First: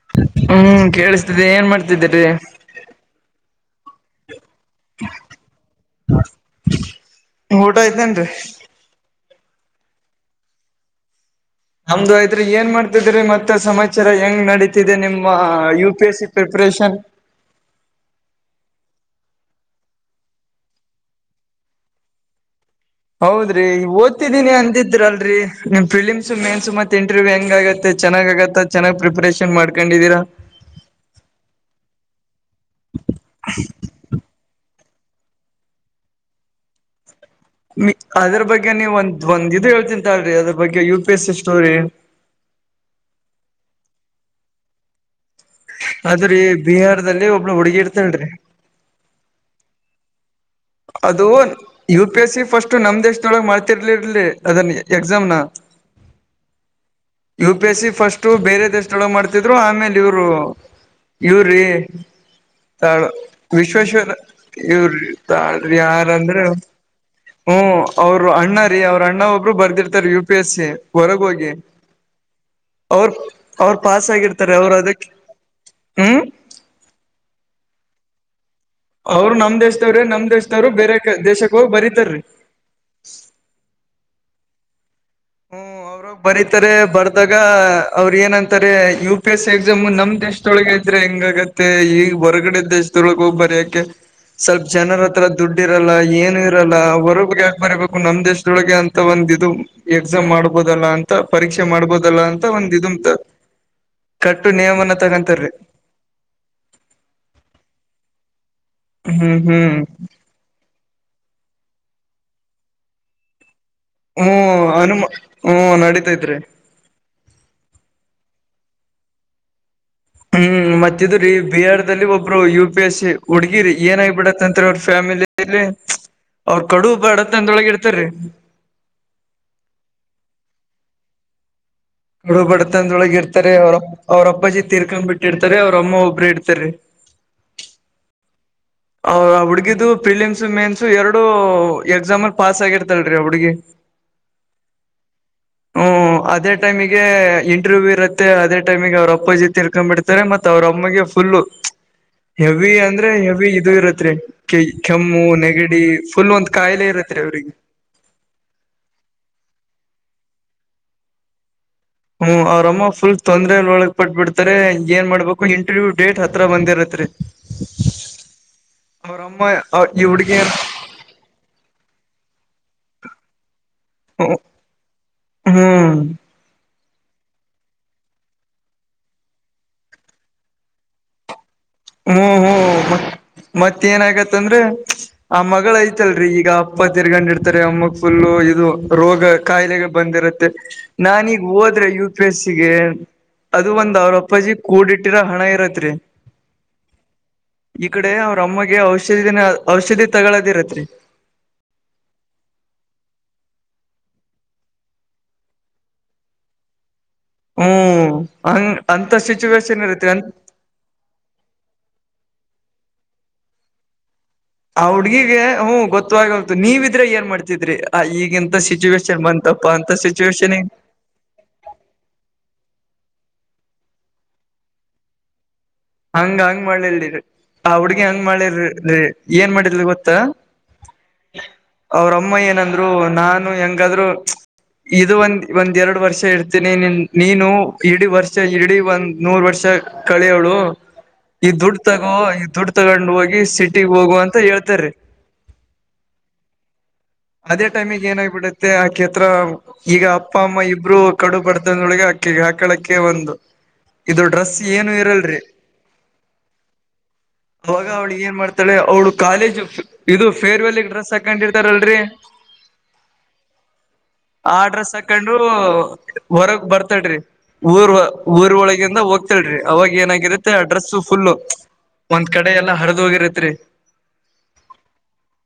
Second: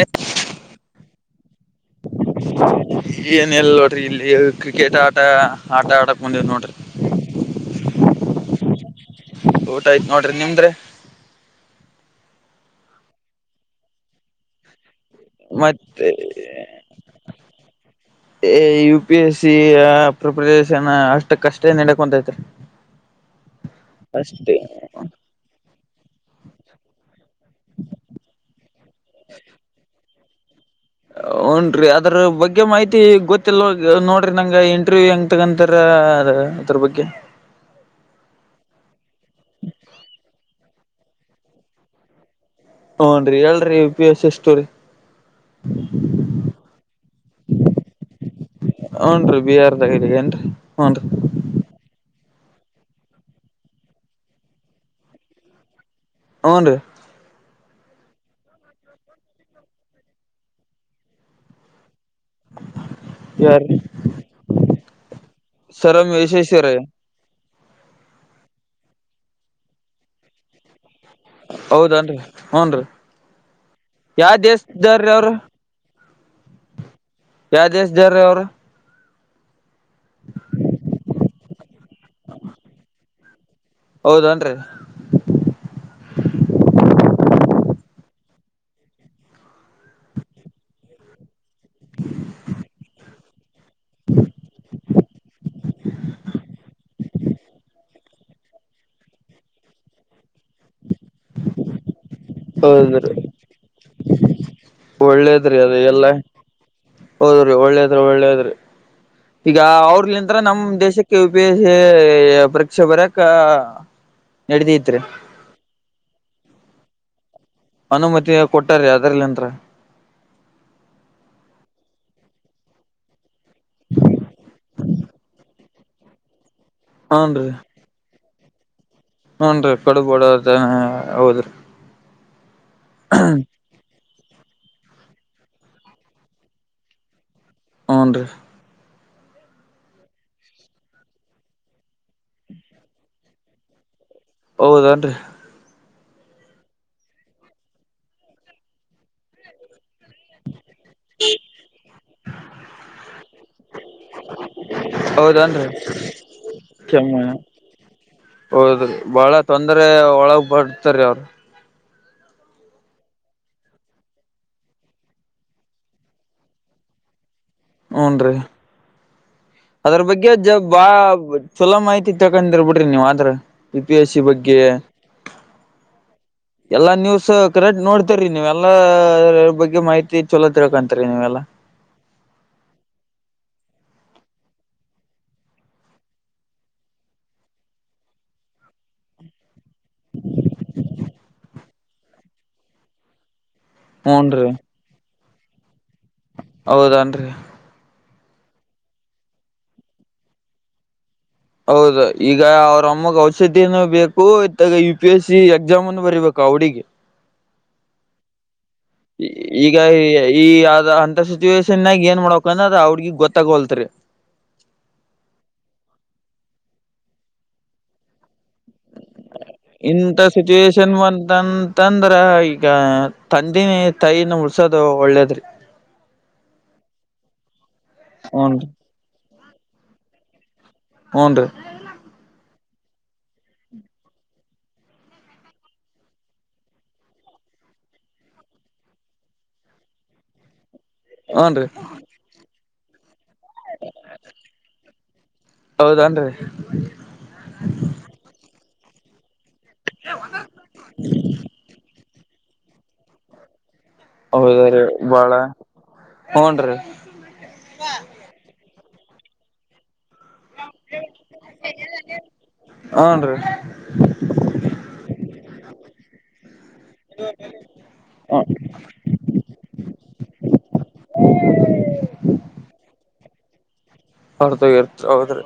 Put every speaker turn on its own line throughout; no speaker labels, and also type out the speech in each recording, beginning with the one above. A.
ಹ್ಮ್ ಕೇಳಿಸ್ತಿದೆ ಏನ್ ಮಾಡ್ತಿದ್ರಿ
[unintelligible] ಏನಲನೋಡ್ರಿ ಇಲ್ಲಿ ಕ್ರಿಕೆಟ್ ಆಟ. ಆಟ ಆಟಕ್ ಬಂದೆವ ನೋಡ್ರಿ.
ಊಟ ಆಯ್ತ್ ಏನ್ರಿ.
ಊಟ ಆಯ್ತ್ ನೋಡ್ರಿ ನಿಮ್ದ್ ರಿ.
ನಮ್ದ್ ಆಯ್ರರಿ ಏನ್ ಮಾಡ್ತಿದ್ರಿ ಮತ್ತ ಸಮಾಚಾರ ಹೆಂಗ್ ನಡೀ. ದೆ ನಿಮ್ಮ ಯು ಪಿ
ಮತ್ತೆ
S C preparation.
U P S C preparation ಅಷ್ಟ ಕಷ್ಟೇ ನಡಕೊಂತೈತ್ರಿ.
ಹೌದ್ರಿ ಓದ್ತಿದ್ದೀನಿ
ಅಷ್ಟೇ
ಅಂದಿದ್ರಲ್ರಿ. ನಿಮ್ ಫಿಲಿಮ್ಸ್ ಮೇನ್ಸ್ ಮತ್ತ ಇಂಟರ್ವ್ಯ್ ಹೆಂಗ ಆಗತ್ತೆ ಚೆನ್ನ್ ಆಗತ್ತ ಚೆನ್ನ್ ಪ್ರಿಪರೇಷನ್ ಮಾಡ್ಕೊಂಡಿದ್ದೀರಾ.
ಹ್ಞನ್ ರೀ ಅದ್ರ ಬಗ್ಗೆ ಮಾಹಿತಿ ಗೊತ್ತಿಲ್ಲವ ನೋಡಿರಿ ನಂಗೆ ಇಂಟ್ರವ್ಯೂ್ ಹೆಂಗ ತಗಂತಾರ. ಅದರ ಬಗ್ಗೆ.
ಅದ್ರ ಬಗ್ಗೆ ನೀವು ಒಂದ್ ಒಂದ್ ಇದು ಹೇಳ್ತೇನಿ ತಾಲ್ರಿ ಅದ್ರ ಬಗ್ಗೆ U P S C story.
ಹುಉನ್ರಿ ಹೇಳ್ರಿ ಯು ಪಿ ಎಸ್ ಸ್ಟೋರಿ.
ಆದ್ರೀ ಬಿಹಾರದಲ್ಲಿ ಒಬ್ಳ ಹುಡುಗಿ ಇರ್ತಲ್ರಿ.
ಹೂಂ ರಿ ಬಿಹಾರದಾಗ ಏನ್ರೀ.
ಅದು U P S C first ನಮ್ ದೇಶದೊಳಗೆ ಮಾಡ್ತಿರ್ಲಿರ್ಲಿ ಅದನ್ ಎಕ್ಸಾಮ್ ನ.
ಹೂಂ ರಿ.
U P S C first ಬೇರೆ ದೇಶದೊಳಗೆ ಮಾಡ್ತಿದ್ರು ಆಮೇಲೆ ಇವ್ರು. ಇವ್ರಿ
ಯಾರ್ರೀ
ವಿಶ್ವೇಶ್ವರ ಇವ್ರಿ. ತಾಳಿ
ಸರ್ ಎಂ
ಯಾರಂದ್ರೆ.
ವಿಶ್ವೇಶ್ವರಯ್ಯ
ಹ್ಮ ಅವರು ಅಣ್ಣ ರೀ ಅವ್ರ ಅಣ್ಣ ಒಬ್ರು ಬರ್ದಿರ್ತಾರ ಯು ಪಿ ಎಸ್ ಸಿ ಹೊರಗ ಹೋಗಿ.
ಹೌದನ್ರಿ ಹ್ನ್ ರೀ
ಅವ್ರ ಅವ್ರ ಪಾಸ್
ಯಾವ
ಆಗಿರ್ತಾರೆ ಅವರು ಅದಕ್ಕೆ
ದೇಶದಾರ್ರೀ ಅವ್ರ
ಹ್ಮ್.
ಯಾವ ದೇಶ್ ದವರ್ ರೀ ಅವ್ರು.
ಅವ್ರು ನಮ್ ದೇಶದವ್ರಿ ನಮ್ ದೇಶದವ್ರು ಬೇರೆ ದೇಶಕ್ ಹೋಗಿ ಬರೀತಾರ್ರೀ.
[unintelligible] ಹೌದನ್ರಿ.
ಹ್ಮ ಅವ್ರ. ಬರೀತಾರೆ ಬರ್ದಾಗ ಅವ್ರ ಏನಂತಾರೆ U P S C exam ನಮ್ ದೇಶದೊಳಗೆ ಇದ್ರೆ ಹೆಂಗ ಆಗುತ್ತ. ಮತ್ತೆ ಈ ಹೊರ್ಗಡೆ ದೇಶ ದೋಳಗ ಹೋಗ್ ಬರ್ಯಾಕೆ. ಸ್ವಲ್ಪ್ ಜನರ ಹತ್ರ ದುಡ್ಡು ಇರಲ್ಲ ಏನು ಇರಲ್ಲ ಹೊರಗ ಯಾಕ ಬರಬೇಕು ನಮ್ಮ್ ದೇಶದೊಳಗೆ ಅಂತ. ಒಂದ ಇದು ಎಕ್ಸಾಮ್ ಮಾಡ್ಬೋದಲ್ಲ ಅಂತ. ಪರೀಕ್ಷೆ ಮಾಡ್ಬೋದಲ್ಲ ಅಂತ ಒಂದ್ ಇದಂತ
ಹೌದ್ರಿ
ಕಟ್ಟು ನಿಯಮನ ತಗೊಂತಾರೀ.
ಎಲ್ಲ ಹೌದ್ರಿ ಒಳ್ಳೇದ್ ಒಳ್ಳೇದ್ರಿ
ಹ್ಮ್
ಈಗ
ಹ್ಮ್
ಅವ್ರಲಿಂದ. ತ್ರ ನಮ್ ದೇಶಕ್ಕೆ ಯು ಪಿ ಎಸ್ ಸಿ ಪರೀಕ್ಷೆ ಬಾರ್ಯಾಕ್.
ಹ್ಮ್ ಅನು ಹ್ಮ್ ನಡೀತಾ ಇದ್ರೆ.
ಅನುಮತಿ ಕೊಟ್ಟಾರ ಅದ್ರಲ್ಲಿಂತ್ರ.
ಹ್ಮ್ ಮತ್ತಿದ್ರೀ ಬಿಹಾರ್ ದಲ್ಲಿ ಒಬ್ರು ಯು ಪಿ ಎಸ್ ಸಿ ಹುಗಿರಿ ಏನ ಆಗಬಿಡತ್ತಂತತ್ರಿ ಅವ್ರ ಫ್ಯಾಮಿಲಿ. ಇಲ್ಲಿ ಅವ್ರ ಕಡು ಬಡತನ ದೊಳಗ ಇತ್ತಾರೀ.
ಹೂಂ ರಿ ಕಡುಬಡ ಹೌದ್ರಿ.
ಕ ಡು ಬಡತಂದೊಳಗೆ ಇರ್ತಾರೆ ಅವ್ರ ಅವ್ರ ಅಪ್ಪ ಜಿ ತೀರ್ಕೊಂಡ್ ಬಿಟ್ಟಿರ್ತಾರೆ ಅವ್ರ ಅಮ್ಮ ಒಬ್ಬರು ಇರ್ತಾರೆ.
ಹೂ ರಿ.
ಹುಡ್ಗಿದು ಪಿಲಮ್ಸ ಮೇನ್ಸು ಎರಡು ಎಕ್ಸಾಮಲ್ ಪಾಸ್ ಆಗಿರ್ತಲ್ರೀ ಹುಡ್ಗಿ. [unintelligible]
ಹೌದನ್ರಿ
ಹ್ಮ್ ಅದೇ ಟೈಮಿಗೆ ಇಂಟರ್ವ್ಯೂ ಇರುತ್ತೆ ಅದೇ ಟೈಮಿಗೆ ಅವ್ರರು ಅಪ್ಪ ಜಿತ್ ಇರ್ಕೊಂಡ್ ಬಿಿಡ್ತೆ ಮತ್ತ ಅವ್ರೊಮ್ಮಗೆ ಫುಲ್ಲ ಹೆವಿ ಅಂದ್ರೆ ಹೆವಿ ಇರುತ್ರಿ ಕೆಮ್ಮು
ಹೌದನ್ರಿ
ನೆಗಡಿ ಫುಲ್ ಒಂದ್ ಕಾಯಿಲೆ
ಕೆಮ್ಮ
ಇರುತ್ರಿ ಅವ್ರರಿಗೆ
ಹೌದ್ರಿ ಬಹಳ ತೊಂದ್ರ ಒಳಗ್ ಬಡ್ತರಿೀ ಅವ್ರರು
ಹ್ಮ ಅವ್ರಮ್ಮ ಫುಲ್ ತೊಂದ್ರಲ್ ಒಳಗ್ ಪಟ್ಟ ಬಿಡ್ತಾರೆ ಏನ್ ಮಾಡ್ಬೇಕು ಇಂಟರ್ವ್ಯೂ ಡೇಟ್ ಹತ್ರ ಬಂದಿರತ್ರಿ
ಹಊನ್ ರೀ
ಅವರಮ್ಮ
ಅದ್ರ ಬಗ್ಗೆ ಜ ಬಾ ಚಲೋ ಮಾಹಿತಿ ತಕೊಂಡಿರ್ಬಿಡ್ರಿ ನೀವ ಆದ್ರ ಪ ಪಿ ಎಸ್ ಸಿ
ಹ್ಮ್
ಬಗ್ಗೆ
ಹ್ಮ್
ಎಲ್ಲಾ ನ್ಯೂಸ್ ಕರೆಕ್ಟ್ ನೋಡ್ತರಿ ನೀವ ಎಲ್ಲಾ ಬಗ್ಗೆ ಮಾಹಿತಿ ಚಲೋ ತಿಳ್ಕೊಂತರಿ ನೀವೆಲ್ಲಾ
ಹ್ಮ್ ಹ್ಮ್ ಮತ್ತ ಏನ ಆಗತ್ತಂದ್ರೆ ಆ ಮಗಳ ಐತಲ್ರಿ ಈಗ ಅಪ್ಪ ತಿರ್ಗೊಂಡಿರ್ತಾರೆ ಅಮ್ಮಕ್ ಫುಲ್ಲು ಇದು ರೋಗ ಕಾಯಿಲೆಗೆ ಬಂದಿರುತ್ತೆ ನಾನೀಗ ಹೋದ್ರೆ ಯು ಪಿ ಎಸ್ಸಿಗೆ ಅದು ಒಂದ್ ಅವ್ರ
ಹೂನ್ರಿ
ಅಪ್ಪಾಜಿ ಕೂಡಿ ಇಟ್ಟಿರೋ ಹಣ ಇರತ್ರಿ
ಹೌದನ್ರಿ
ಈ ಕಡೆ ಅವ್ರ ಅಮ್ಮಗೆ ಔಷಧಿನ ಔಷಧಿ ತಗಳೋದಿರತ್ರಿ
ಹೌದ ಈಗ ಅವ್ರ ಅಮ್ಮಗ್ ಔಷಧಿನು ಬೇಕು ಇತ್ತಾಗ ಯು ಪಿ ಎಸ್ ಸಿ ಎಕ್ಸಾಮ್ನು ಬರೀಬೇಕು ಆ ಹುಡಿಗೆ
ಹ್ಮ್ ಹಂಗ ಅಂತ ಸಿಚುವೇೇಶನ್ ಇರ್ತ್ತವಿ ಅ
ಆದ ಅಂತ ಸುತ್ತ ಸಿಚುವೇನ್ಗ ಏನ್ ಮಾಡಬೇಕ ಅನ್ನದ ಆ ಹುಡುಗಿಗೆ ಗೊತ್ತಾಗೋಲ್ತರಿ
ಆ ಹುಡ್ಗಿಗೆ ಹ್ಮ ಗೊತ್ತಾಗ್ತು ನೀವಿದ್ರೆ ಏನ್ ಮಾಡ್ತಿದ್ರಿ ಆ ಈಗಿಂತ ಸಿಚುವೇೇಶನ್ ಮಂತಪ್ಪ ಅಂತ ಸಿಚುಷನ್ ಇ
ಅಂತಂದ್ರ ಈಗ ತಂದಿನ ತೈನ ಮುಡ್ಸದು ಒಳ್ಳೇದ್ರಿ
ಹಂಗ ಹಂಗ್ ಮಾಡ್ಲಿಲ್ರಿ ಆ ಹುಡ್ಗಿ ಹಂಗ್
ಹೂನ್ರಿ
ಮಾಡ್ಲಿಿರಿರಿ ಏನ್ ಮಾಡಿದ ಗೊತ್ತಾ
ಹ್ಮು ನ್ರಿ
ಅವ್ರ ಅಮ್ಮ ಏನಂದ್ರು ನಾನು ಹೆಂಗಾದ್ರು ಇದು ಒಂದ ಒಂದ್ ಎರಡು ವರ್ಷ ಇರ್ತೀನಿ ನೀನು ಇಡೀ ವರ್ಷ ಇಡೀ ಒಂದ್ ನೂರು ವರ್ಷ ಕಳಿಯವಳು ಈ
ಹೂನ್ ರೀ
ದುಡ್ಡು ತಗೋ ಈ ದುಡ್ಡು ತಗೊಂಡ್ ಹೋಗಿ ಸಿಟಿ ಹೋಗುವ ಅಂತ ಹೇಳ್ತ ರಿ
ಹೌದಾ ಏನ್ರಿ
ಅದೇ ಟೈಮಿಗೆ ಏನಾಗಿಬಿಡುತ್ತೆ ಆಕಿ ಅತ್ರ ಈಗ ಅಪ್ಪ ಅಮ್ಮ ಇಬ್ರು ಕಡು ಬಡತನದೊಳಗೆ ಅಕ್ಕಿಗೆ ಹಾಕಳಕ್ಕೆ ಒಂದು ಇದು ಡ್ರೆಸ್
ಹೌದ್ರೀ
ಏನು
ಬಾಳ
ಇರಲ್ರಿ
ಹೂನ್ ರೀ
ಅವಾಗ ಅವ್ಳಿ ಏನ್ ಮಾಡ್ತಾಳೆ ಅವಳು ಕಾಲೇಜ್ ಇದು ಫೇರ್ವೆಲ್ ಡ್ರೆಸ್ ಹಾಕೊಂಡಿರ್ತಾರಲ್ರಿ
ಹನ್ ರೀ
ಆ ಡ್ರೆಸ್ ಹಾಕಂಡು ಹೊರಗ್ ಬರ್ತಳ್ರಿ ಊರ್ ಊರ್ ಒಳಗಿಂದ ಹೋಗ್ತಳ್ರಿ ಅವಾಗ ಏನಾಗಿರುತ್ತೆ ಆ ಡ್ರೆಸ್ಸ ಫುಲ್ಲು ಒಂದ್ ಕಡೆ ಎಲ್ಲಾ ಹರದ್ ಹೋಗಿರತ್ರಿ
ಅರ್ಧ ಹೋಗಿರ್ತಾ ಹೌದ್ರಿ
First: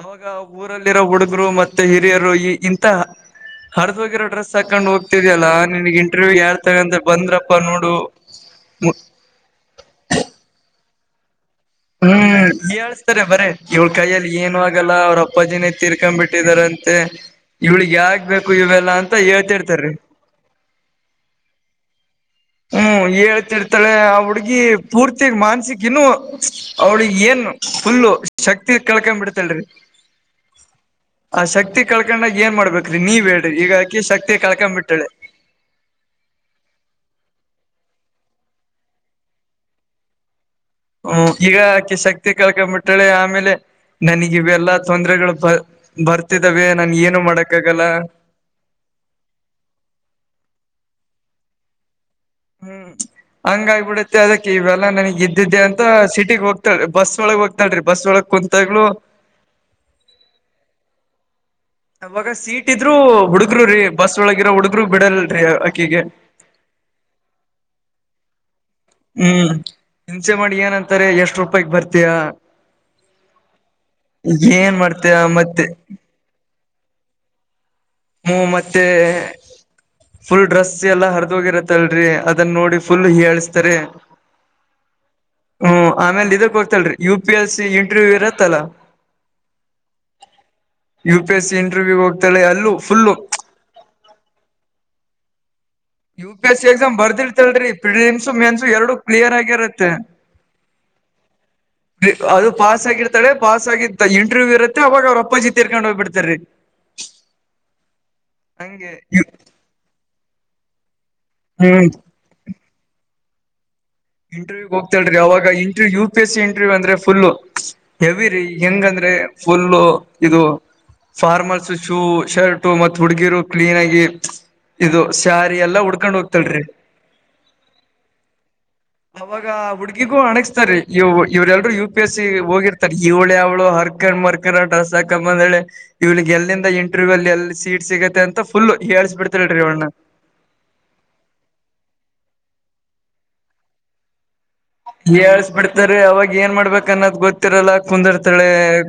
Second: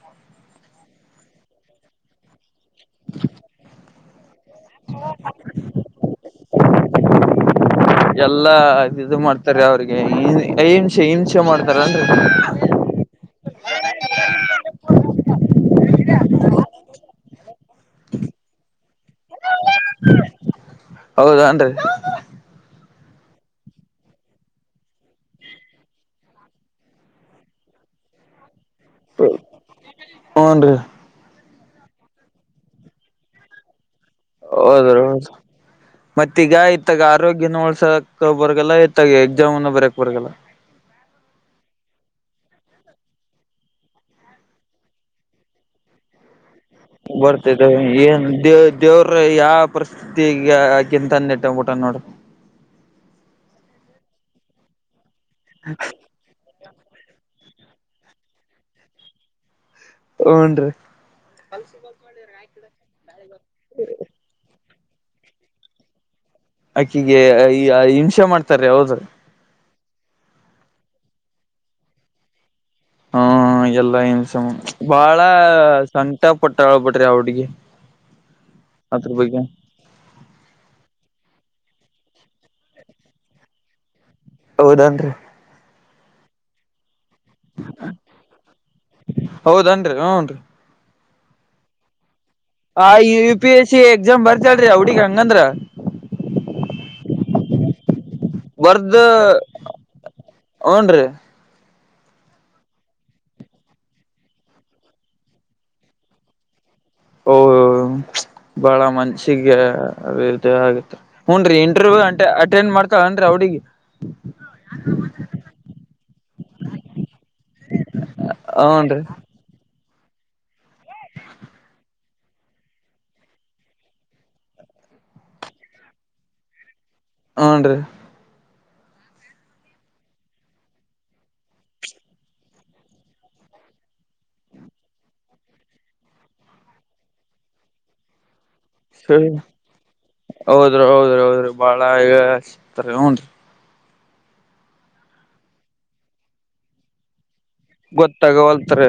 ಅವಾಗ ಊರಲ್ಲಿರೋ ಹುಡುಗರು ಮತ್ತೆ ಹಿರಿಯರು ಈ ಇಂತ ಹರ್ ಹೋಗಿರೋ ಡ್ರೆಸ ಹಾಕೊಂಡು ಹೋಗ್ತಿದ್ಯಲ್ಲಾ ನಿನಗ್ ಇಂಟರ್ವ್ಯವ ಯಾರ್ ತಗ ಅಂತ ಬಂದ್ರಪ್ಪಾ ನೋಡು
ಎಲ್ಲಾ ಇದ ಇದು ಮಾಡ್ತಾರೆ ಅವ್ರಿಗೆ ಹಿಂಸೆ ಹಿಂಸೆ ಮಾಡ್ತಾರನ್ರಿ
ಸರಿ ಬರೇ ಇವ್ಳ ಕೈಯಲ್ಲಿ ಏನು ಆಗಲ್ಲ ಅವ್ರ ಅಪ್ಪಾಜಿನೇ ತೀರ್ಕೊಂಡ್ ಬಿಟ್ಟಿದಾರಂತೆ ಇವಳಿಗೆ ಯಾಕ್ ಬೇಕು ಇವೆಲ್ಲಾ ಅಂತ ಹೇಳ್ತಿರ್ತಾರೀ
ಹೌದ ಏನ್ರಿ
ಹ್ಮ್ ಹೇಳ್ತಿರ್ತಾರೆ ಆ ಹುಡ್ಗಿ ಪೂರ್ತಿಗ್ ಮಾನ್ಸಿಕ ಇನ್ನು ಅವ್ಳಿ ಏನ್ ಫುಲ್ಲು ಶಕ್ತಿ ಕಳ್ಕ ಬಿಡ್ತಳೆ
ಹೂನ್ ರೀ
ಆ ಶಕ್ತಿ ಕಳ್ಕೊಂಡಾಗ ಏನ್ ಮಾಡ್ಬೇಕ್ರಿ ನೀವ್ ಹೇಳ್ರಿ ಈಗ ಆಕಿ ಶಕ್ತಿ ಕಳ್ಕೊಂಡ್
ಹೌದ್ರ
ಬಿಟ್ಟಾಳೆ
ಹೌದು. ಮತ್ತೀಗ ಇತ್ತಾಗ ಆರೋಗ್ಯನ ಉಳ್ಸಾಕ ಬರ್ಗಲ್ಲ ಇತ್ತಾಗ ಎಕ್ಸಾಮುನ್ನೂ ಬರಿಯಕ್ ಬರಗಲ್ಲ.
ಹ್ಮ ಈಗ ಆಕೆ ಶಕ್ತಿ ಕಳಕಬಿಟ್ಟಳೆ ಆಮೇಲೆ ನನಗ ಇವೆಲ್ಲಾ ತೊಂದರೆಗಳು ಪ ಬರ್ತಿದ್ದವೆ ನನಗೇನು ಮಾಡಕ್ಕಗಲ್ಲ.
ದೇ ದೇವ್ರು ಯಾವ ಪರಿಸ್ಥಿತಿಗಗಿಂತ ನೆಟ್ಟ್ಬಿಂಟನ್ ನೋಡು.
ಹ್ಮ್ ಹಂಗಾಗಿಬಿಡತ್ತೆ ಅದಕ್ಕೆ ಇವೆಲ್ಲಾ ನನಗ್ ಇದ್ದಿದ್ದೆ ಅಂತ ಸಿಟಿಗೆ ಹೋಗ್ ತ ಬಸ್ ಒಳಗ್ ಹೋಗ್ತಾಳ್ರಿ ಬಸ್ ಒಳ ಕುಂತಗ್ಲು
ಹ್ಮು ನ್ರಿ.
ರೂಳಗಿರ ಹುಡುಗ್ರು ಬಿಡಲ್ರಿ ಆಕಿಗೆ.
ಅಕ್ಕಿಗೆ ಹಿಂಸೆ ಮಾಡ್ತಾರ್ರೀ ಹೌದು.
ಹ್ಮ್ ಹಿಂಚಸೆ ಮಾಡಿ ಏನಂತಾರೆ ಎಷ್ಟು ರೂಪಾಯ್ಗೆ ಬರ್ತೀಯಾ?
ಹ್ಮ ಎಲ್ಲಾ ಹಿಂಸೆ
ಏನ್ ಮಾಡ್ತಯ
ಬಾಳ
ಮತ್ತೆ
ಸಂಕ್ಟ ಪಟ್ಟಳ್ಬಿಡ್ರಿ ಆ ಹುಡ್ಗಿ.
ಹ್ಮ ಮತ್ತೆ
ಅದ್ರ ಬಗ್ಗೆ
ಫುಲ್ ಡ್ರೆಸ್ ಎಲ್ಲ ಹರದೋಗಿರತ್ತಲ್ರರಿ ಅದನ್ನ ನೋಡಿ ಫುಲ್ ಇಯಾಳಿಸ್ತರೆ.
ಹೌದನ್ರಿ.
ಹ್ಮ ಆಮೇಲೆ ಇದಕ್ಕೋಗ್ತಾಳ್ರಿ U P L C interview ಇರತ್ತಲ್ಲಾ
ಹೌದನ್ರಿ ಹೂಂನ್ರಿ.
U P S C interview ಹೋಗ್ತಾಳೆ. ಅಲ್ಲೂ
ಆ
full
U P S C exam ಬರ್ದಾಳ್ರಿ ಹಂಗಂದ್ರ
U P S C exam ಬರ್ದಿತ್ತಾಳ್ರಿ ಪ್ರಿಲಿಮ್ ಸು ಮೇನ್ಸು ಎರಡು
ಬರ್ದ
ಕ್ಲಿಯರ್ ಆಗಿರುತ್ತೆ.
ಹೂನ್ರಿ
ರೀ ಅದು ಪಾಸ್ ಆಗಿರ್ತಾಳೆ ಪಾಸಾಗಿ ಇಂಟ್ರವ್ಯ್ ಇರುತ್ತೆ ಅವಾಗ ಅವ್ರ ಅಪ್ಪಾಜಿ ತೀರ್ಕೊಂಡ್ಹೋಗ್ ಬಿಡ್ತಾರ್. ರೀ ಹ
ಓ ಬಾಳ ಮನ್ಸಿಗೆ ಅದ ಬೇಜಾರಾಗುತ್ತೆ ಹ್ಮು ನ್ರಿ
ಹ್ಮ್
ಇಂಟರ್ವ್ಯೂ ಅಟೆಂಡ್ ಮಾಡ್ತಾಳ್ ಅಂದ್ರೆ ಆ ಹುಡುಗಿ.
ಇಂಟರ್ವ್ಯ್ ಹೋಗತಾಳ್ರೀ ಅವಾಗ ಇಂಟರ್ವ U P S C interview ಅಂದ್ರೆ ಫುಲ್ಲು ಹೆವಿರಿ
ಹೂನ್ರಿ
ಹೆಂಗಂದ್ರೆ ಫುಲ್ಲು ಇದು ಫಾರ್ಮಲ್ಸು ಶೂ ಶರ್ಟ್ ಟು ಮತ್ ಹುಡ್ಗೀರು ಕ್ಲೀನ್ ಆಗಿ ಇದು ಸ್ಯಾರಿ ಎಲ್ಲಾ ಉಡ್ಕೊಂಡ್ ಹೋಗ್ತಾಳ್ರಿ.
ಹಾಂ ರೀ
ಅವಾಗ ಹುಡ್ಗಿಗೂ ಅಣಗ್ಸ್ತಾರಿ ಇವ ಇವ್ರೆಲ್ರೂ ಯು ಪಿ ಎಸ್ ಸಿ ಹೋಗಿರ್ತಾರೆ ಇವಳ್ ಯಾವಳು ಹರ್ಗಂಡ್ ಮರ್ ರ್ಕ ಡ್ರೆಸ್ಸಾಕ ಬಂದಳೆ ಇವ್ಳಿಗೆಲ್ಲಿಂದ ಇಂಟರ್ವ್ಯೂ ಅಲ್ಲಿ ಎಲ್ಲಿ ಸೀಟ್ ಸಿಗುತ್ತೆ ಅಂತ ತ ಫುಲ್ಲು ಹಿಯಾಳ್ಸ್ ಬಿಡ್ತಾರಿ ಅವಳನ್ನ.
ಹೌದ್ರ ಹೌದ್ರಿ ಹೌದ್ರಿ ಬಾಳ ಈಗ [unintelligible]
ಹಿಯಾಳ್ಸ್ಬಿಡ್ತಾರ್ರೀ ಅವಾಗ ಏನ್ ಮಾಡ್ಬೇಕನ್ನೋದ್ ಗೊತ್ತ್
ಗೊತ್ತಾಗವಲ್ತ್ರಿ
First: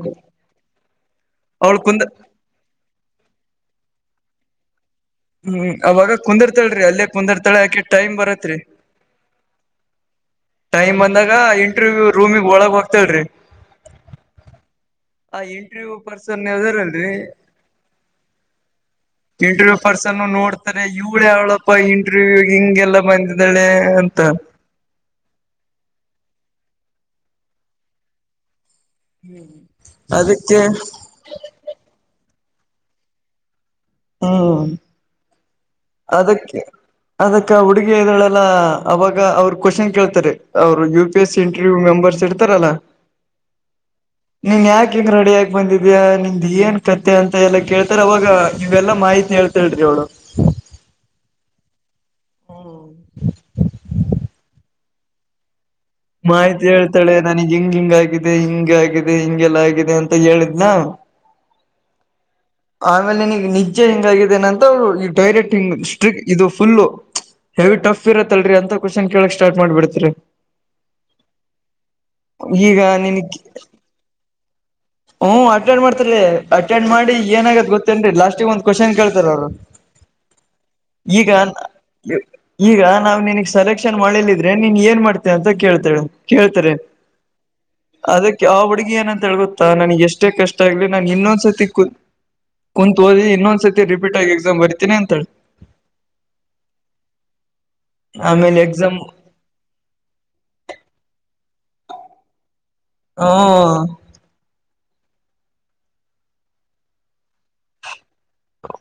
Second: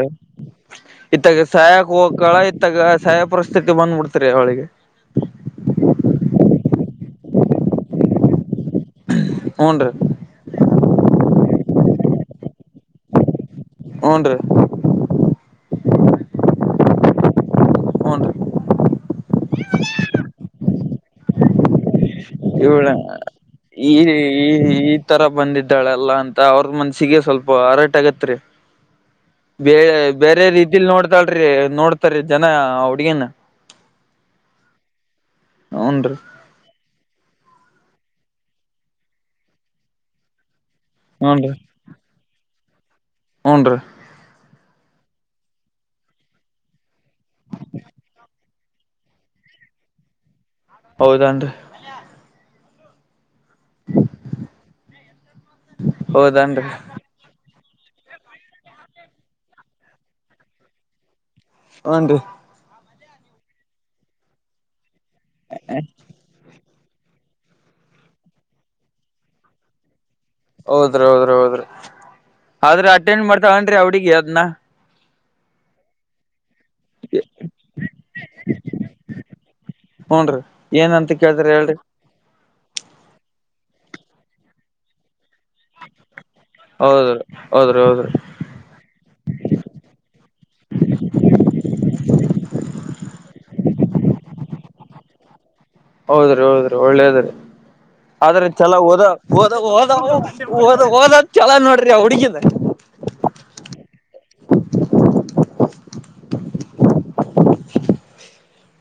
ಇತ್ತಾಗ
ಅವ್ಳ
ಸಾಯಕ್
ಕುಂದ
ಹೋಕ್ಕಾಳ ತ್ತಗ ಸಾಯೊ ಪರಿಸ್ಥಿತಿ ಬಂದ್ಬಿಡ್ತೀರಿ ಅವಳಿಗೆ.
ಹ್ಮ್ ಅವಾಗ ಕುಂದಿರ್ತಾಳ್ರೀ ಅಲ್ಲೇ ಕುಂದಿರ್ತಳ ಆಕಿ ಟೈಮ್ ಬರತ್ರಿ.
ಹ್ನ್ ರೀ
ಟೈಮ್ ಬಂದಾಗ ಇಂಟರ್ವ್ಯೂ ರೂಮಿಗೆ ಒಳಗ್ ಹೋಗ್ತಾಳ್ರೀ.
ಹ್ನ್ ರೀ
ಆ ಇಂಟ್ರವ್ಯೂ ಪರ್ಸನ್ ಅದಾರಲ್ರೀ
ಹೂನ್ ರೀ
ಇಂಟರ್ವ್ಯೂ ಪರ್ಸನ್ನು ನೋಡ್ತಾನೆ ಇವಳ್ಯಾವಳು ಅಪ್ಪ ಇಂಟ್ರವ್ಯೂಗ್ ಹಿಂಗೆಲ್ಲ ಬಂದಿದ್ದಾಳೆ ಅಂತ
[inaudible] ಈತರ ಬಂದಿದ್ದಾಳಲ್ಲಾ ಅಂತ ಅವ್ರ್ ಮನ್ಸಿಗೆ ಸ್ವಲ್ಪ ಹರ್ಟ್ ಆಗತ್ರಿ. ಬೇಳೆ ಬೇರೆ
ಅದಕ್ಕೆ
ರೀತೀಲ್ ನೋಡ್ತಾಳ್ರಿ ನೋಡ್ತಾರೀ ಜನ ಹಡ್ಗಿನ.
ಹಾಂ
ಹೂನ್ರಿ
ಅದಕ್ಕೆ ಅದಕ್ಕ ಹುಡುಗಿ ಇದ್ದಳೆಲ್ಲ ಅವಾಗ ಅವರು ಕ್ವಶನ್ ಕೇಳ್ತಾರೆ ಅವರು ಸ್ ಇಂಟರ್ವ್ಯ ಮೆಂಬರ್ ಸೆಟ್ತರ ಅಲ್ಲ
ಹ್ಞನ್ ರೀ
ನೀನ್ ಯಾಕ ಹಿಂಗ ರೆಡಿಯಾಗಿ ಬಂದಿದ್ಯಾ ನಿಮ್ದ್ ಏನ್ ಕಥೆ ಅಂತ ಎಲ್ಲ ಕೇಳ್ತಾರೆ ಅವಾಗ ನೀವೆಲ್ಲ ಮಾಹಿತಿ ಹೇಳ್ತಾ ಹೇಳ್ರಿ ಅವಳು
ಹೌದಾನ್ರಿ
ಹ್ಮ ಮಾಹಿತಿ
ಹೌದನ್ರಿ
ಹೇಳ್ತಾಳೆ ನನಗ್ ಹಿಂಗ ಹಿಂಗ ಆಗಿದೆ ಹಿಂಗ ಆಗಿದೆ ಹಿಂಗೆಲ್ಲ ಆಗಿದೆ ಅಂತ ಹೇಳಿದ್ನ
ಹ್ನ್ ರರಿ
ಆಮೇಲೆ ನಿನಗೆ ನಿಜೆ ಹೆಂಗಗಿದ್ದೇನೆ ಅಂತ ಈ ಡೈರೆಕ್ಟ್ ಹಂಗ್ ಸ್ಟ್ರಿಕ್ ಇದು ಫುಲ್ಲು ಹೆವಿ ಟಫ್ ಇರತ್ತಲ್ರರಿ ಅಂತ ಕ್ವಶನ್ ಕೇಳಕ್ ಸ್ಟಾರ್ಟ್ ಮಾಡ್ಬಿಡ್ತರಿ
ಹೌದ್ರ ಹೌದ್ರ ಹೌದ್ರಿ
ಈಗ
ಆದ್ರೆ ಅಟೆಂಡ್ ಮಾಡ್ತಾಳೆ ಏನ್ರಿ ಆ ಹುಡುಗಿ ಅದ್ನ
ಹ್ಮ ಅಟೆಂಡ್ ಮಾಡ್ತರಿೀ ಅಟೆಂಡ್ ಮಾಡಿ ಏನಾಗದ ಗೊತ್ತೇನ್ರಿ ಲಾಸ್ಟಿಗೆ ಒಂದ್ ಕ್ವನ್ ಕೇಳ್ತಾರ ಅವರು
ಹೂನ್ರಿ ಏನಂತ
ಈಗ
ಕೇಳ್ತಾರ ಹೇಳ್ರಿ
ಈಗ ನಾವವು ನಿಿನಗ್ ಸೆಲೆಕ್ಷನ್ ಮಾಡಿಲ್ಲಿದ್ರೆ ನೀನ್ ಏನ್ ಮಾಡ್ತ ಕೇಳ್ತ ಕೇಳ್ತಾರೆ
ಹೌದ್ರಿ ಹೌದ್ರಿ ಹೌದ್ರಿ
ಅ ಆ ಹುಡುಗಿ ನ ಅಂತ ಹೇಳಳ್ ಗೊತ್ತಾ ನನ್ಗೆ ಎಷ್ಟೇ ಕಷ್ಟ ಆಗ್ಲಿ ನಾನನ್ ಇನ್ನೊಂದ್ಸತಿ ಕುಂತ ಓದಿ ಇನ್ನೊಂದ್ ಸತಿ ರಿಪೀಟ್ ಆಗೀ ಎಕ್ಷಮ ಬರ್ತೀನಿ ಅಂತ ಹೇಳಿ
ಹೌದ್ರಿ ಹೌದ್ರಿ ಒಳ್ಳೇದ್ರಿ ಆದ್ರ
ಆಮೇಲೆ
ಚಲ
ಎಕ್ಸಾಮ್
ಓಹೋ ಹಓದ ಹೋದದ ಓದ ಹಓದದ್ ಚಲಳ ನೋಡ್ರಿ ಅವ ಹುಡ್ಗಿಿಂದ
ಹ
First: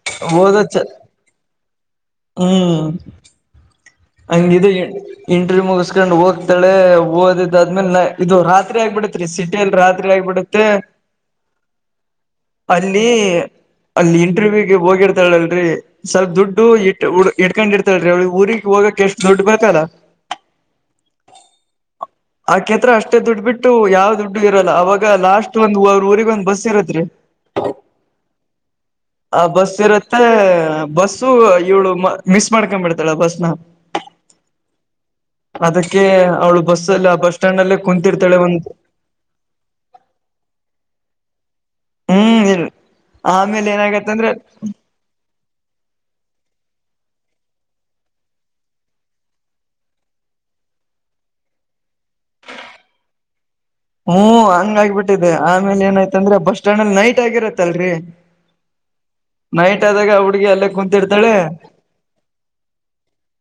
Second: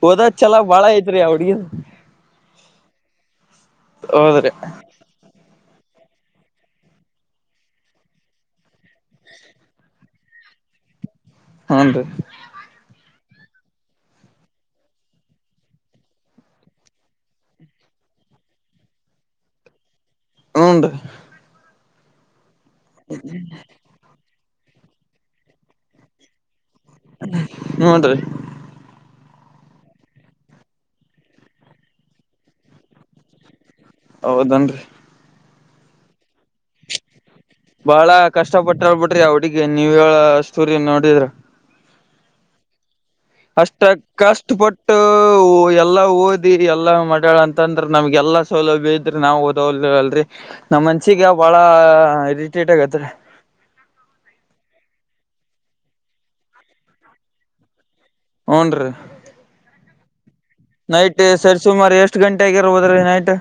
ಹೋದದ್ ಚಲ
ಓದ ಚ
ಭಾಳ ಐತ್ರೀ ಹ ಹುಡುಗಿದು
ಹ್ಮ್
ಹೌದ್ರಿ
ಹಂಗಿದಿದ ಇಂಟ್ರವ್ಯ ಮುಗಿಸಸ್ಕೊಂಡ್ ಹೋಗ್ತಾಳೆ ಓದ್ ಆದ್ಮೇಲೆ ಇದು ರಾತ್ರಿ ಆಗ್ಬಿಡೇತ್ ರೀ ಸೀ ಲ್ ರಾತ್ರಿ ಆಗ್ಿಬಿಡುತ್ತೆ
ಹಾೀ
ಅಲ್ಲಿ ಅಲ್ಲಿ ಇಂಟರ್ವ್ಯೂಗೆ ಹೋಗಿರ್ತಾಳಳ ಅಲ್ರಿ ಸಲ್ ದುಡ್ಡು ಇ ಇಟ್ಕೊಂಡ್ ಇರ್ತಾಳ್ರೀ ಅವಳ ಊರಿಗೆಗ್ ಹೋಗಕಕ್ ಎಷ್ಟು ದುಡ್ಡು ಬೇಕತಲ್ಲ
ಹಂರ್
ಆಕೆತ್ರ ಅಷ್ಟೇ ದುಡ್ಡು ಬಿಟ್ಟು ಯಾವ್ ದುಡ್ಡು ಇರಲ್ಲ ಅವವಾಗ ಲಾಸ್ಟ್ ಒಂದ್್ರ ಊರಿಗೆಗ ಒಂದ ಬಸ್ ಇರತ್
ಹುನ್ರಿ
ಆ ಬಸ್ ಇರತ್ತೆ ಬಸ್ಸು ಇವಳುಮಿಸ್ ಮಾಡ್ಕೊ್ಬಿಡ್ತಾಳ ಬಸ್ನ
ಹೌದನ್
ಅದಕ್ಕೆ ಅವಳು ಬಸ್ ಎಲ್ಲ
ಬಾಳ ಕಷ್ಟ ಪಟ್ಟಳ್ಬಿಟ್ರಿ ಅವಡಿಗೆ ನೀವ ಹೇಳ ಸ್ಟೋರಿ ನೋಡಿದ್ರ
ಹ್ಮ್ ಇಲ್ರಿ ಆಮೇಲೆ
ಅಷ್ಟ
ಏನಾಗತ್ತಂದ್ರೆ
ಕಷ್ಟಪಟ್ಟು ಎಲ್ಲಾ ಓದಿ ಎಲ್ಲಾ ಮಾಡ್ಯಾಳ ಅಂತಂದ್ರ ನಮ್ಗೆ ಎಲ್ಲಾ ಸೌಲಭ್ಯ ಇದ್ರಿ ನಾವ್ ಓದವಲ್ ಅಲ್ರರಿ ನಮ್ಮ ಮನ್ಸಿಗೆ ಭಾಳ ಇರಿಟೇಟ್ ಆಗತ್ರಿ
ಹ್ಮ್ ಹಂಗ ಆಗ್ಬಿಟ್ಟಿದೆೆ ಆಮೇಲೆ ಏನಾಯ್ತಂದ್ರೆ ಬಸ್ ಸ್ಟ್ಯಾಂಡ್ ಅಲ್ಲಿ ನೈಟ್ ಆಗಿರತ್ತಲ್ರರಿ
ಹ್ನ್ ರೀ
ನೈಟ್ ಆದಾಗ ಹುಡುಗ
ನೈಟ್ ಸರಿ ಸುಮಾರು ಎಷ್ಟು ಗಂಟೆ ಆಗಿರ್ಬೋದ್ರೀ ನೈಟ್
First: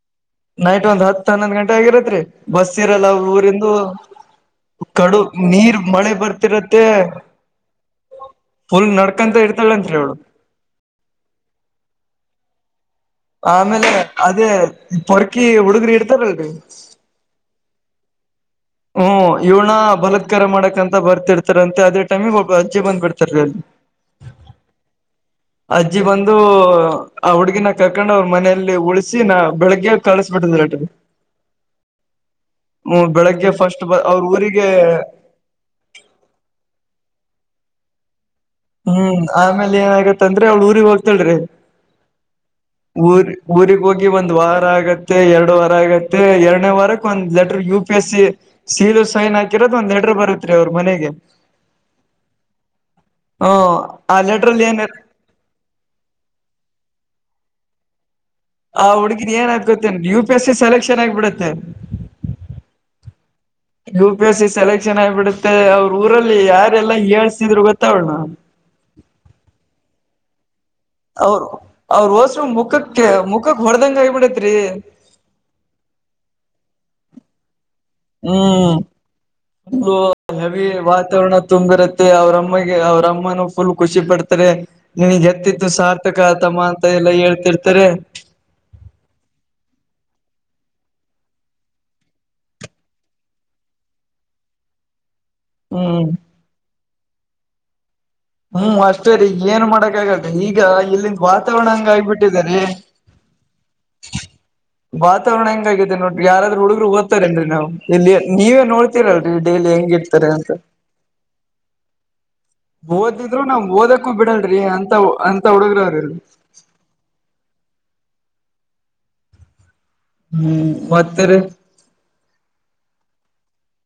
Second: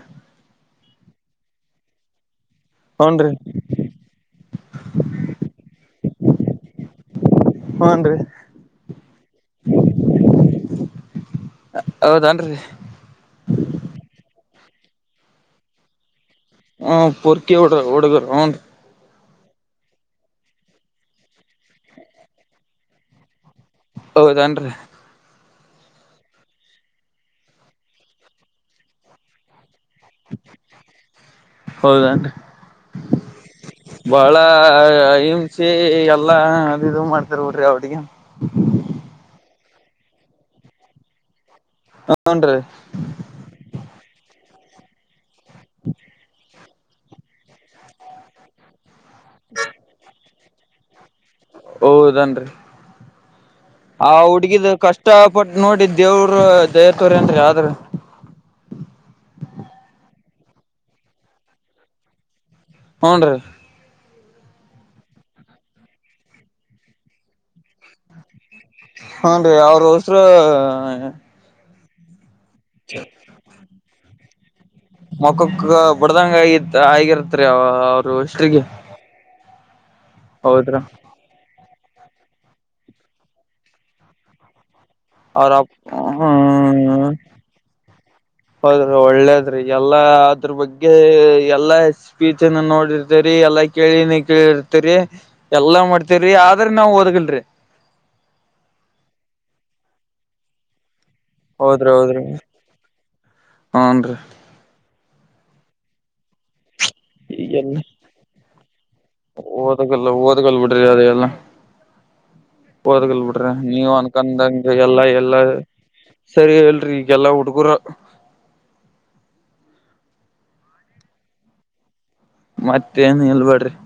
ನೈಟ್ ಒಂದ್ ಹತ್ತು ಹನ್ನೊಂದ್ ಗಂಟೆ ಆಗಿರತ್ರಿ ಬಸ್ ಇರಲ್ಲ
ಹೂನ್ರಿ
ಊರಿಂದು ಕಡು ನೀರ್ ಮಳೆ ಬರ್ತಿರತ್ತೆ
ಹನ್ರಿ
ಫುಲ್ ನಡ್ಕಂತ ಇರ್ತಾಳಂತ್ರಿ ಅವಳು
[inaudible] ಹೌದನ್ರಿ
ಆಮೇಲೆ ಅದೇ ಪೊರ್ಕಿ ಹುಡುಗರಿ ಇಡ್ತಾರಲ್ರಿ
ಹ್ಂ ಪುರ್ಕಿ ಹಡ್ರ ಹುಡುಗರು ಅವ್ನ್
ಹ್ಮ್ ಇವನ ಬಲತ್ಕಾರ ಮಾಡಕಂತ ಬರ್ತಿರ್ತಾರಂತೆ ಅದೇ ಟೈಮಿಗೆ ಅಜ್ಜೆ ಬಂದ್ಬಿಡ್ತಾರೀ ಅಲ್ಲಿ
ಹೌದನ್ರರಿ
[inaudible] ಅಜ್ಜಿ ಬಂದು ಆ ಹುಡ್ಗಿನ ಕಕೊಂಡ್ ಅವ್ರ ಮನೆಯಲ್ಲಿ ಉಳಿಸಿ ನಾ ಬೆಳಗ್ಗೆ ಕಳಿಸ್ಬಿಟ್ಟಿದ್ರಟ [inaudible]
ಹೌದನ್ರಿ
ಹ್ಮ್ ಬೆಳಗ್ಗೆ ಫಸ್ಟ್ ಬ ಅವ್ರ
ಬಾಳ
ಊರಿಗೆ
ಂಸಿ ಎಲ್ಲಾ ಅದು ಇದು ಮಾಡ್ತಾರ ೋಡ್ರಿ ಅವ್ರಿಗೆ
ಹ್ಮ್ ಆಮೇಲೆ ಏನ ಆಾಗತ್ತಂದ್ರೆ ಅವ್ಳ ಊರಿಗೆಗ್ ಹೋಗ್ತಾಳರಿ
ಹನ್ ರೀ
ಊರ್ ಊಗ್ ಹೋಗಿ ಒಂದ್ ವಾರ ಆಗತ್ತೆ ಎರಡು ವಾರ ಆಗತ್ತೆ ಎರಡನೇ ವಾರಕ್ಕೆ ಒಂದ್ letter U P S C ಸೀದು ಸೈನ್ ಹಾಕಿರೋದು ಒಂದ್ ಲೆಟರ್ ಬರುತ್ ರೀ ಅವ್ರ ಮನೆಗೆ
ಹೌದನ್ರಿ
ಹ
ಆ
ಲೆಟ್ರಲ್ಲಿ
ಹುಡ್ಗಿದ
ಏನ
ಕಷ್ಟ ಇಷ್ಟ ಪಟ್ಟ ನೋಡಿ ದೇವರು ದಯತೋರಿ ಅಂದ್ರ ಆದ್ರೂ
ಆ ಹುಡ್ಗಿನ್ ಏನಾದ್ ಗೊತ್ತೇ U P S C selection ಆಗಿಬಿಡತ್ತೆ
ಹ್ನ್ ರೀ
U P S C selection ಆಗಿಬಿಡುತ್ತೆ ಅವ್ರ ಊರಲ್ಲಿ ಯಾರೆಲ್ಲಾ ಹೀಯಾಳಿಸಿದ್ರು ಗೊತ್ತಾ ಅವಳನ್ನ
ಹ್ಮ್ ರಿ ಅವ್ರ ಹೊಸೂರು
ಅವರು ಅವ್ರ ಹೋಸ್ರು ಮುಖಕ್ಕೆ ಮುಖಕ್ ಹೊಡದಂಗ ಆಗಿಬಿಡತ್ರಿ
ಮಖಕ್ಕ ಬಡ್ದಂಗ ಆಗ ಆಗಿರ್ತ್ರಿ ಅವ
ಹ್ಮ್ ಹೆವಿ
ಹೌದ್ರ
ವಾತಾವರಣ ತುಂಬಿರತ್ತೆ ಅವ್ರಮ್ಮಗೆ ಅವ್ರಮ್ಮನ ಫುಲ್ ಖುಷಿ ಪಡ್ತಾರೆ ನಿನಗ್
ಅವ್ರ
ಎತ್ತಿತ್ತು
ಅಪ್
ಸಾರ್ಥಕ ಆತಮ್ಮ ಅಂತ ಎಲ್ಲ ಹೇಳ್ತಿರ್ತಾರೆ
ಹೌದ್ರೀ ಒಳ್ಳೇದ್ರಿ ಎಲ್ಲಾ ಅದ್ರ ಬಗ್ಗೆ ಎಲ್ಲಾ ಸ್ಪೀಚ್ನ್ನು ನೋಡಿರ್ತರಿ ಎಲ್ಲಾ ಕೇಳಿನ ಕೇಳಿರ್ತರಿ ಎಲ್ಲಾ
ಹ್ಮ್
ಮಾಡ್ತೇವ್ರಿ ಆದ್ರ ನಾವ್ ಓದಗಿಲ್ರಿ
ಹ್ಮ್ ಅಷ್ಟೇ ರೀ ಏನ್ ಮಾಡಕ್ ಆಗಲ್ಲ ಈಗ ವಾತಾವರಣ ಹಂಗ
ಹೌದ್ರಿ ಹೌದ್ರಿ
ಆಗ್ಬಿಟ್ಟ ರ
ಹನ್ರಿ
ವಾತಾವರಣ ಹೆಂಗ ಆಗೈತಿ ನೋಡ್ರಿ ಯಾರಾದ್ರ ಹುಡುಗರು ಹ ಇರ್ತಾರೇನ್ರಿ ನಾವು
ಈಗೆಲ್ಲಿ
ಇಲ್ಲಿ ನೀವೇ ನೋಡ್ತೀರಲ್ರರಿ ಡೈಲಿ ಹೆಂಗ ಇರ್ತಾರೆ ಅಂತ
ಲ್ಲ ಹಓದಗಲ್
ಓದಿದ್ರು
ಬಿಡ್ರಿ
ನಾವ್
ನೀವ್
ಓದಕ್ಕೂ ಬಿಡಲ್ರಿ
ಅನ್ಕಂದಂಗ
ಅಂತ
ಎಲ್ಲಾ ಎಲ್ಲಾ
ಅಂತ ಹುಡುಗರವ್ರಲ್ರಿ
ಸರಿ ಹೇಳ್ರಿ ಎಲ್ಲಾ ಹುಡುಗುರು
ಹ್ಮ್ ಮತ್ತರಿ
ಮತ್ತೇನ್ ಇಲ್ಲ ನೋಡ್ರಿ